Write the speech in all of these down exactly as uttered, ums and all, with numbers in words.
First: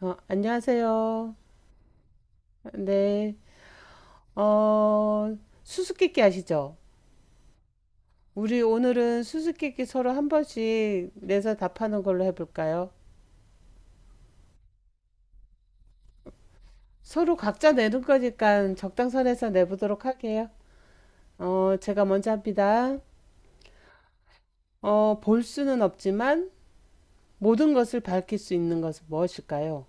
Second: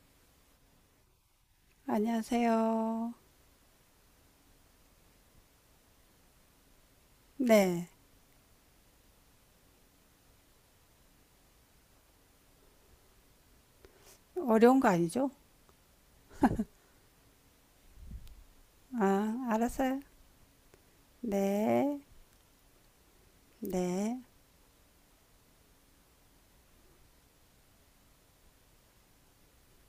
어, 안녕하세요. 안녕하세요. 네. 어, 수수께끼 아시죠? 네. 우리 오늘은 수수께끼 서로 한 번씩 내서 답하는 걸로 해볼까요? 어려운 거 아니죠? 서로 각자 내는 거니까 아, 적당선에서 알았어요. 내보도록 할게요. 어, 네. 제가 먼저 합니다. 네. 어, 볼 수는 없지만 모든 것을 밝힐 수 있는 것은 무엇일까요?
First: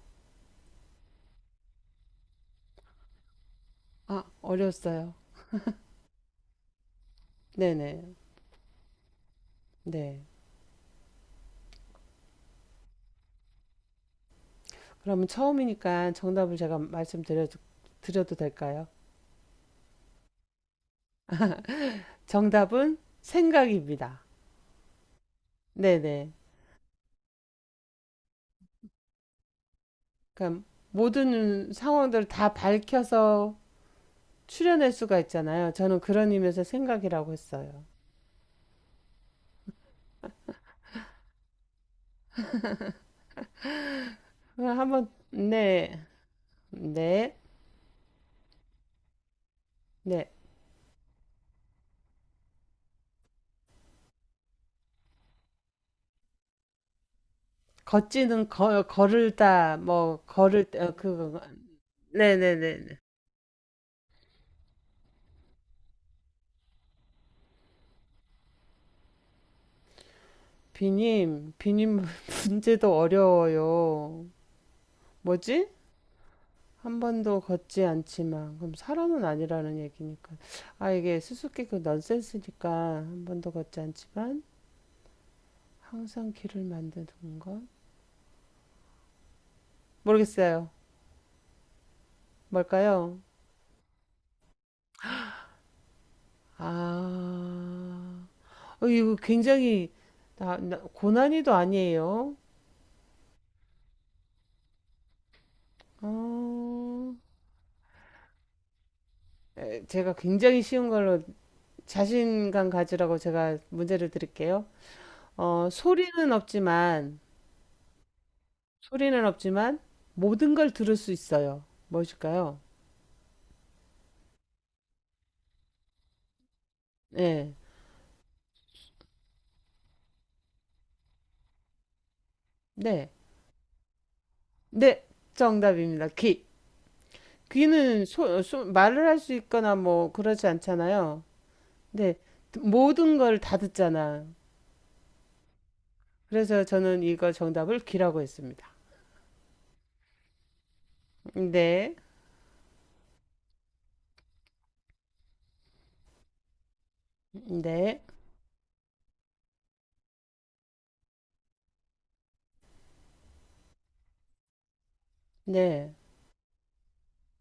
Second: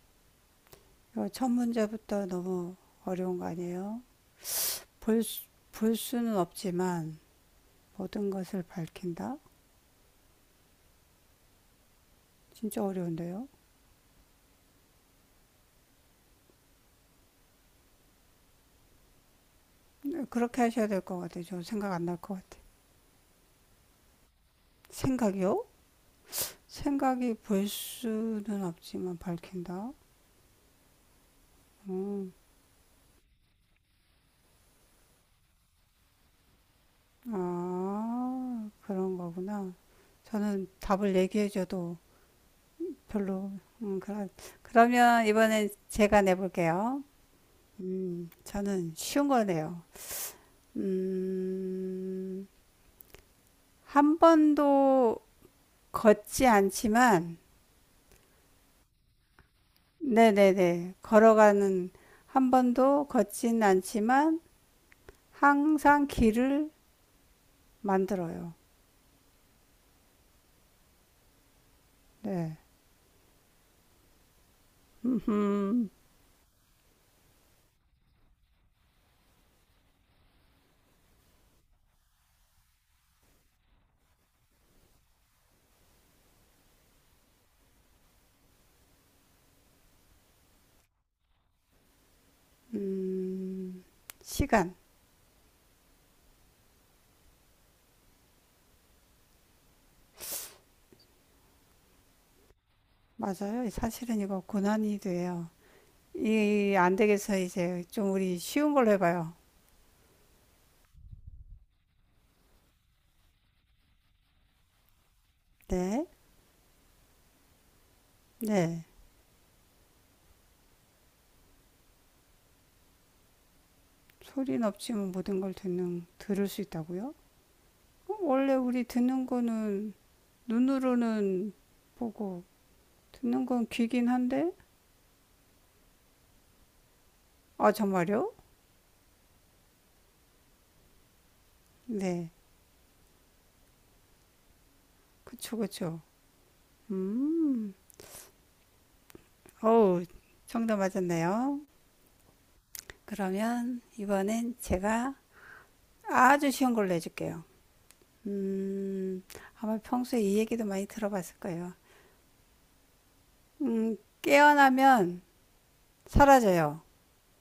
요 첫 문제부터 너무 어려운 거 아니에요? 아, 어려웠어요. 볼, 수- 볼 수는 없지만 네네. 모든 것을 밝힌다? 네. 진짜 어려운데요? 그러면 처음이니까 정답을 제가 말씀드려, 드려도 될까요? 네, 그렇게 하셔야 될 것 같아요. 저 생각 안 날 것 같아요. 정답은 생각입니다. 생각이요? 네네. 생각이 볼 수는 없지만 밝힌다? 그러니까 모든 상황들을 음, 다 밝혀서 추려낼 수가 있잖아요. 저는 그런 의미에서 생각이라고 했어요. 아, 그런 거구나. 저는 답을 얘기해줘도 별로. 음, 그럼, 그럼 한번, 그러면 이번엔 네, 제가 내볼게요. 네, 음, 저는 쉬운 거네요. 네. 음, 한 번도 걷지 않지만, 걷지는 거, 걸을다, 뭐, 걸을 때, 어, 네네네. 그거, 걸어가는, 한 네네네네. 번도 걷진 않지만, 항상 길을 만들어요. 비님, 비님 네. 문제도 어려워요. 뭐지? 음흠. 한 번도 걷지 않지만, 그럼 사람은 아니라는 얘기니까. 아, 이게 수수께끼 그 넌센스니까, 한 번도 걷지 않지만, 항상 길을 만드는 건? 모르겠어요. 뭘까요? 음, 시간. 아, 어, 이거 굉장히 나- 나- 고난이도 아니에요. 맞아요. 사실은 이거 고난이 돼요. 이, 안 어, 되겠어. 이제 좀 우리 쉬운 걸로 해봐요. 제가 굉장히 쉬운 걸로 자신감 가지라고 제가 문제를 드릴게요. 어, 네. 소리는 없지만, 네. 소리는 없지만 모든 걸 들을 수 있어요. 무엇일까요? 소리는 없지만 모든 걸 듣는, 들을 수 있다고요? 네, 어, 원래 우리 듣는 거는 눈으로는 보고, 네, 듣는 건 귀긴 한데? 네, 정답입니다. 귀. 아, 귀는 정말요? 소- 소- 말을 할 수 있거나 뭐 그러지 않잖아요. 네, 네. 모든 걸 다 듣잖아. 그쵸, 그쵸. 그래서 저는 이거 음. 정답을 귀라고 했습니다. 어우, 정답 맞았네요. 네, 그러면 이번엔 제가 아주 쉬운 걸로 해줄게요. 네, 음, 아마 평소에 이 얘기도 많이 들어봤을 거예요. 음, 깨어나면 네. 사라져요.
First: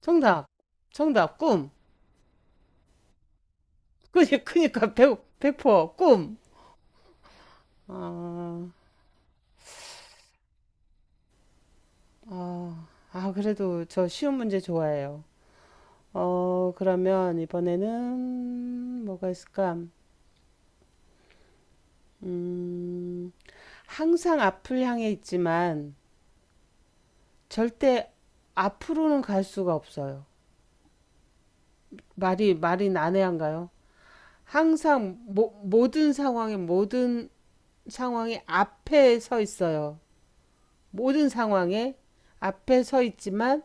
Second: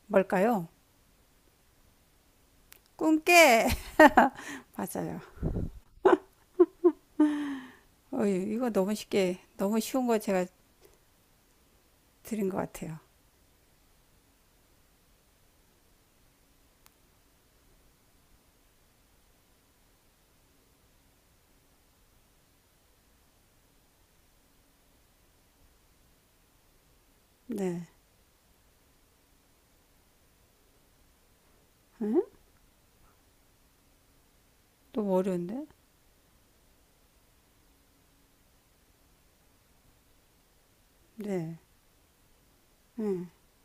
정답, 뭘까요? 정답, 꿈. 꿈깨! 그니, 그니까, 백, 맞아요. 백퍼, 꿈. 어휴, 아, 이거 너무 쉽게, 너무 쉬운 거 제가 드린 것 아, 같아요. 아, 그래도 저 쉬운 문제 좋아해요. 어, 그러면 이번에는 뭐가 있을까? 음, 항상 앞을 향해 있지만 네. 절대 앞으로는 갈 수가 없어요. 말이, 말이 난해한가요? 너무 항상 모, 어려운데? 모든 상황에 모든 상황이 앞에 서 있어요. 모든 네. 상황에 앞에 서 네. 있지만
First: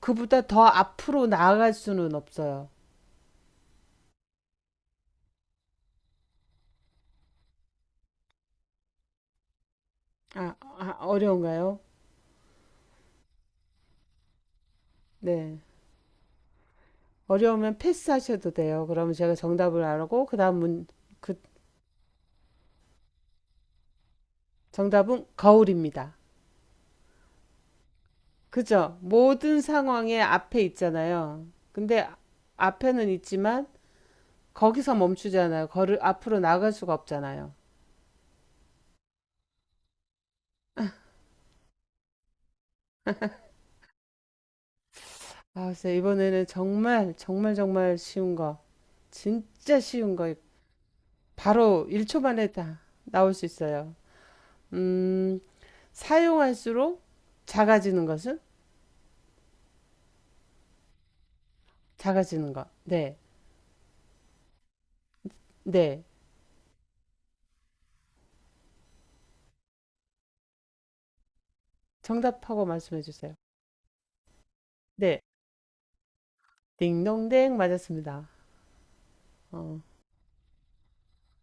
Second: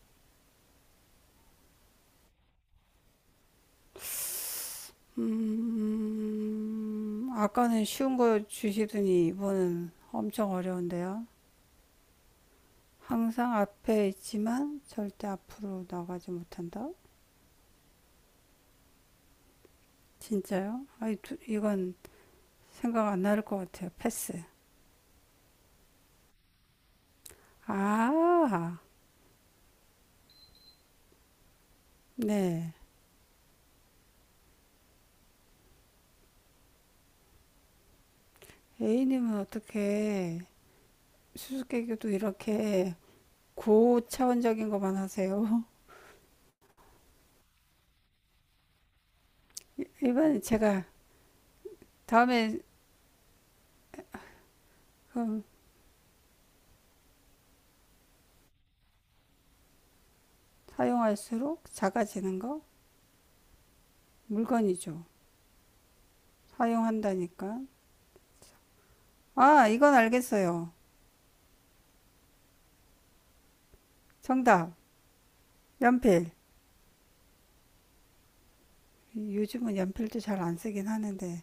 그보다 더 앞으로 나아갈 수는 없어요. 음, 아까는 쉬운 거 주시더니 이번은 엄청 아, 아, 어려운데요. 어려운가요? 항상 앞에 있지만 절대 네. 앞으로 나가지 못한다? 어려우면 패스하셔도 돼요. 그러면 제가 정답을 알고 그다음 진짜요? 문, 아이, 그 두- 이건 생각 안 나를 것 같아요. 패스. 정답은 거울입니다. 아, 그죠? 모든 상황에 앞에 있잖아요. 근데 네. 앞에는 있지만 거기서 멈추잖아요. 거를 앞으로 나갈 수가 없잖아요. A님은 어떻게 수수께끼도 이렇게 고차원적인 것만 하세요? 아, 진짜 이번에는 정말, 정말, 정말 쉬운 거. 진짜 쉬운 거. 이번에 제가 바로 일 초 만에 다음에 다 나올 수 있어요. 음, 그럼 사용할수록 작아지는 것은? 사용할수록 작아지는 작아지는 거 것. 네. 물건이죠. 네. 사용한다니까. 아, 이건 알겠어요. 정답하고 말씀해 주세요. 정답. 네. 연필. 딩동댕 맞았습니다. 요즘은 어, 연필도 잘 안 쓰긴 하는데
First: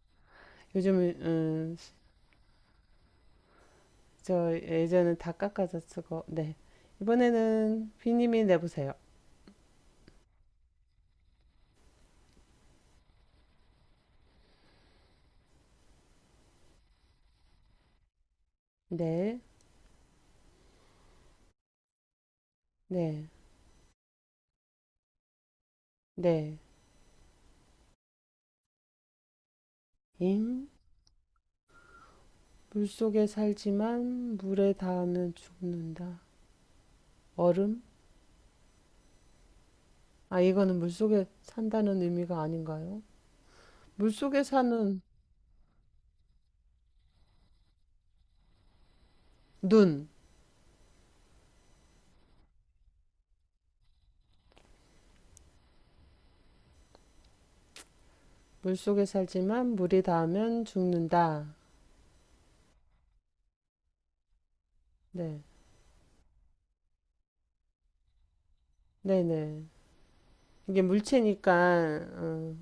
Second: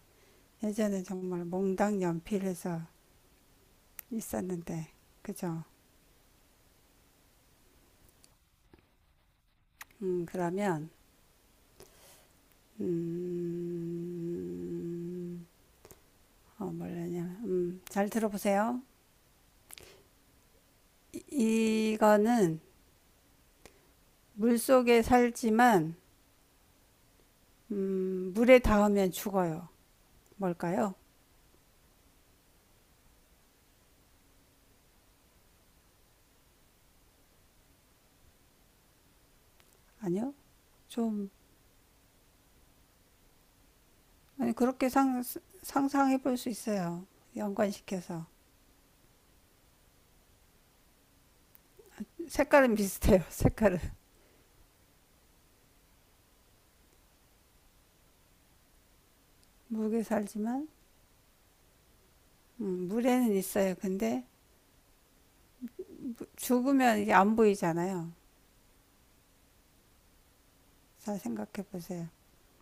요즘, 예전에 정말 음, 몽당 연필해서 저 있었는데 예전에 다 그죠? 깎아서 쓰고, 네. 이번에는 비님이 내보세요. 음, 그러면 음, 어, 뭐라냐? 음, 잘 들어보세요. 네. 이, 이거는 네. 물 속에 살지만 네. 음, 물에 닿으면 죽어요. 잉. 뭘까요? 물속에 살지만 물에 닿으면 죽는다. 얼음? 아니요. 아, 이거는 물속에 좀 산다는 의미가 아닌가요? 물속에 아니 그렇게 사는 상, 상상해 볼 수 있어요. 연관시켜서 눈. 색깔은 비슷해요. 색깔은 물속에 살지만 물이 물에 닿으면 살지만 죽는다. 음, 물에는 있어요. 근데 네. 죽으면 이게 안 보이잖아요. 네네. 이게 잘 생각해 물체니까, 보세요. 어,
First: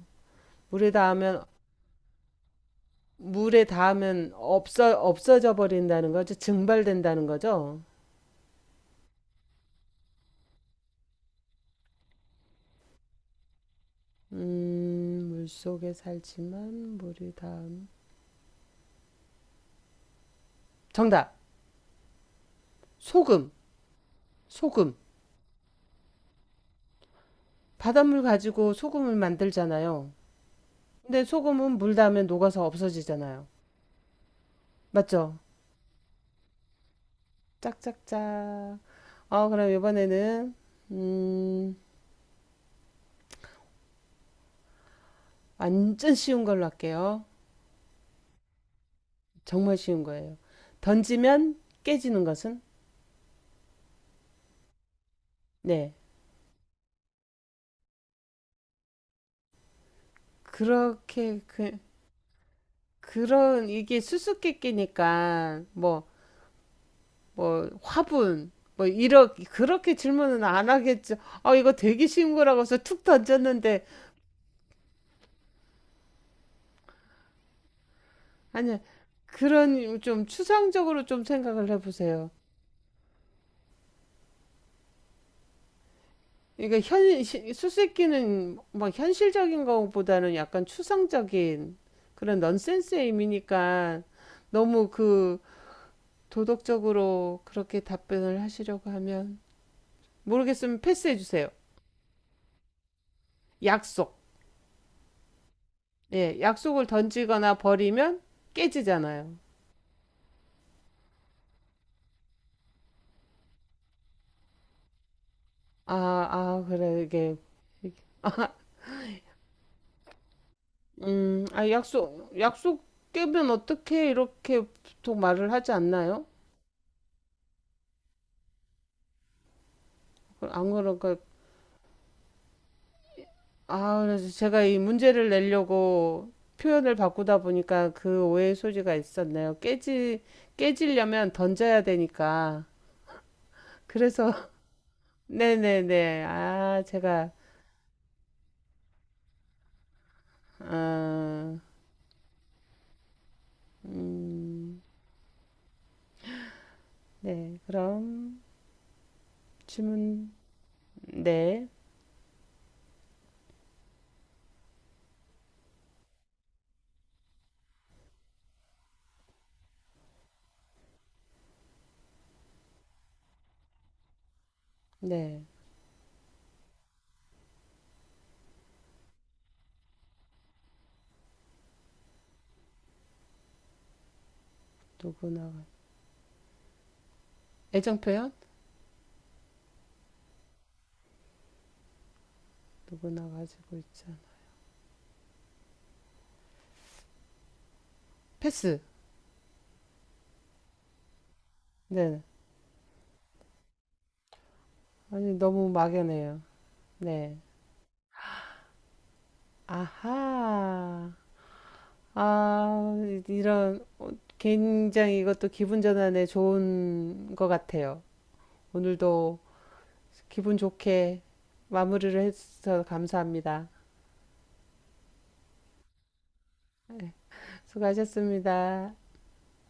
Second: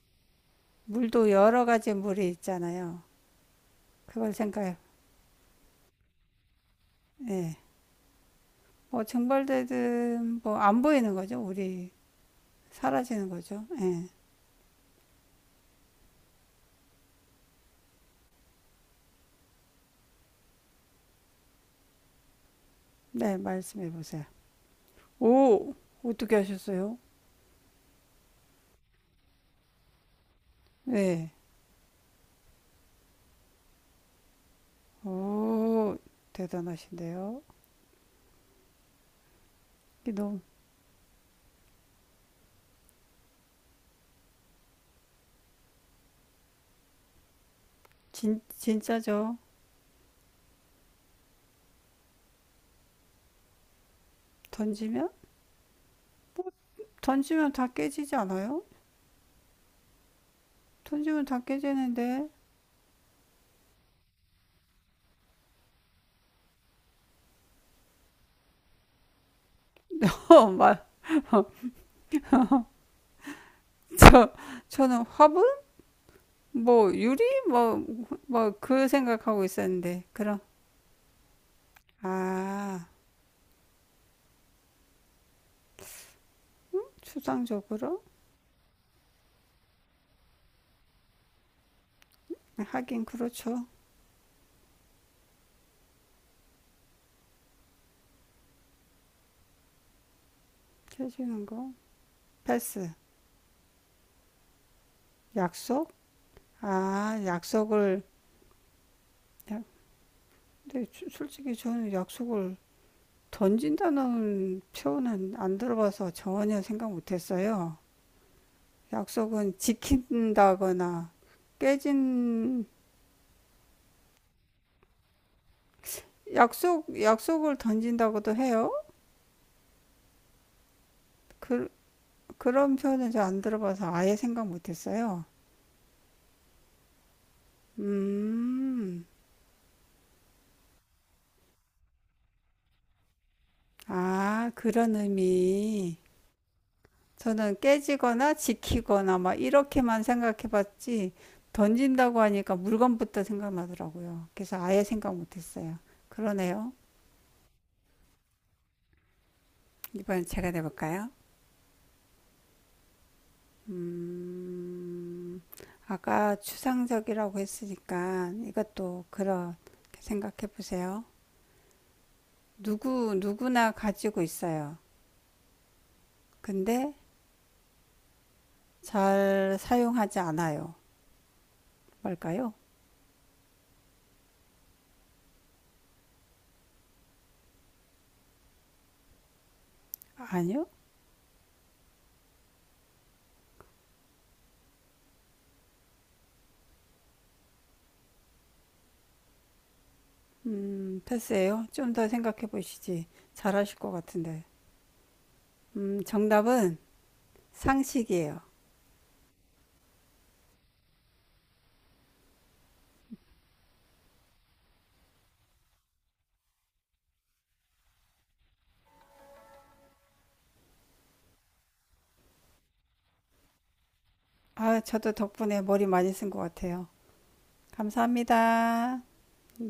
물에 물도 닿으면, 여러 가지 물이 있잖아요. 물에 닿으면 그걸 생각해. 없어, 없어져 버린다는 거죠. 증발된다는 예. 거죠. 뭐 증발되든 뭐 안 보이는 거죠. 우리 사라지는 거죠. 예. 음, 물속에 살지만 물이 닿음. 정답! 네, 소금! 말씀해 보세요. 소금! 오, 어떻게 하셨어요? 바닷물 가지고 소금을 만들잖아요. 근데 네. 소금은 물 닿으면 녹아서 없어지잖아요. 맞죠? 오, 대단하신데요. 짝짝짝. 어, 그럼 이게 너무 이번에는, 음, 완전 쉬운 걸로 할게요. 진, 진짜죠. 정말 쉬운 거예요. 던지면 깨지는 것은? 던지면? 네. 뭐, 던지면 다 깨지지 않아요? 던지면 그렇게, 다 그, 깨지는데. 그런, 이게 수수께끼니까, 뭐, 뭐, 화분, 뭐, 이렇게, 그렇게 질문은 어, 안 말, 하겠죠. 아, 이거 되게 쉬운 거라고 해서 툭 던졌는데, 저, 저는 화분? 뭐, 유리? 뭐, 뭐, 아니, 그 생각하고 그런 있었는데. 좀 그럼, 추상적으로 좀 생각을 해보세요. 아, 그러니까 현, 시- 추상적으로? 수수께끼는 막 현실적인 것보다는 약간 추상적인 그런 하긴 넌센스의 그렇죠. 의미니까 너무 그 도덕적으로 그렇게 답변을 하시려고 하면 모르겠으면 패스해 깨지는 주세요. 거. 패스. 약속. 약속? 예, 약속을 아, 던지거나 약속을. 버리면 깨지잖아요. 야, 근데 주- 솔직히 저는 약속을 던진다는 표현은 안 아, 들어봐서 전혀 아, 생각 그래, 이게. 못했어요. 약속은 지킨다거나 음, 아, 약속, 깨진 약속 깨면 어떻게 이렇게 보통 말을 하지 않나요? 약속 약속을 던진다고도 해요. 안 그러니까 그, 그런 표현은 잘 안 들어봐서 아 아예 그래서 생각 제가 이 못했어요. 문제를 내려고 표현을 바꾸다 보니까 그 오해의 소지가 음, 있었네요. 깨지 깨지려면 던져야 되니까 그래서 아 그런 의미. 네네네 아 제가 저는 깨지거나 지키거나 막 이렇게만 생각해봤지 아, 던진다고 하니까 물건부터 생각나더라고요. 그래서 음, 아예 생각 못했어요. 그러네요. 네 그럼 이번엔 질문 제가 내볼까요? 네네 음, 아까 추상적이라고 했으니까 이것도 그런 생각해 보세요. 누구, 누구나 가지고 있어요. 네. 근데 잘 사용하지 않아요. 뭘까요? 누구나 애정 표현 아니요? 누구나 가지고 있죠 패스 음, 패스예요. 좀 더 네 생각해 보시지. 잘하실 것 같은데. 아니 너무 음, 막연해요 정답은 네 상식이에요. 아하 아, 이런, 굉장히 이것도 기분 전환에 좋은 것 같아요. 오늘도 기분 좋게 마무리를 해주셔서 감사합니다. 아, 저도 덕분에 머리 많이 쓴 것 같아요. 네, 수고하셨습니다. 감사합니다. 네.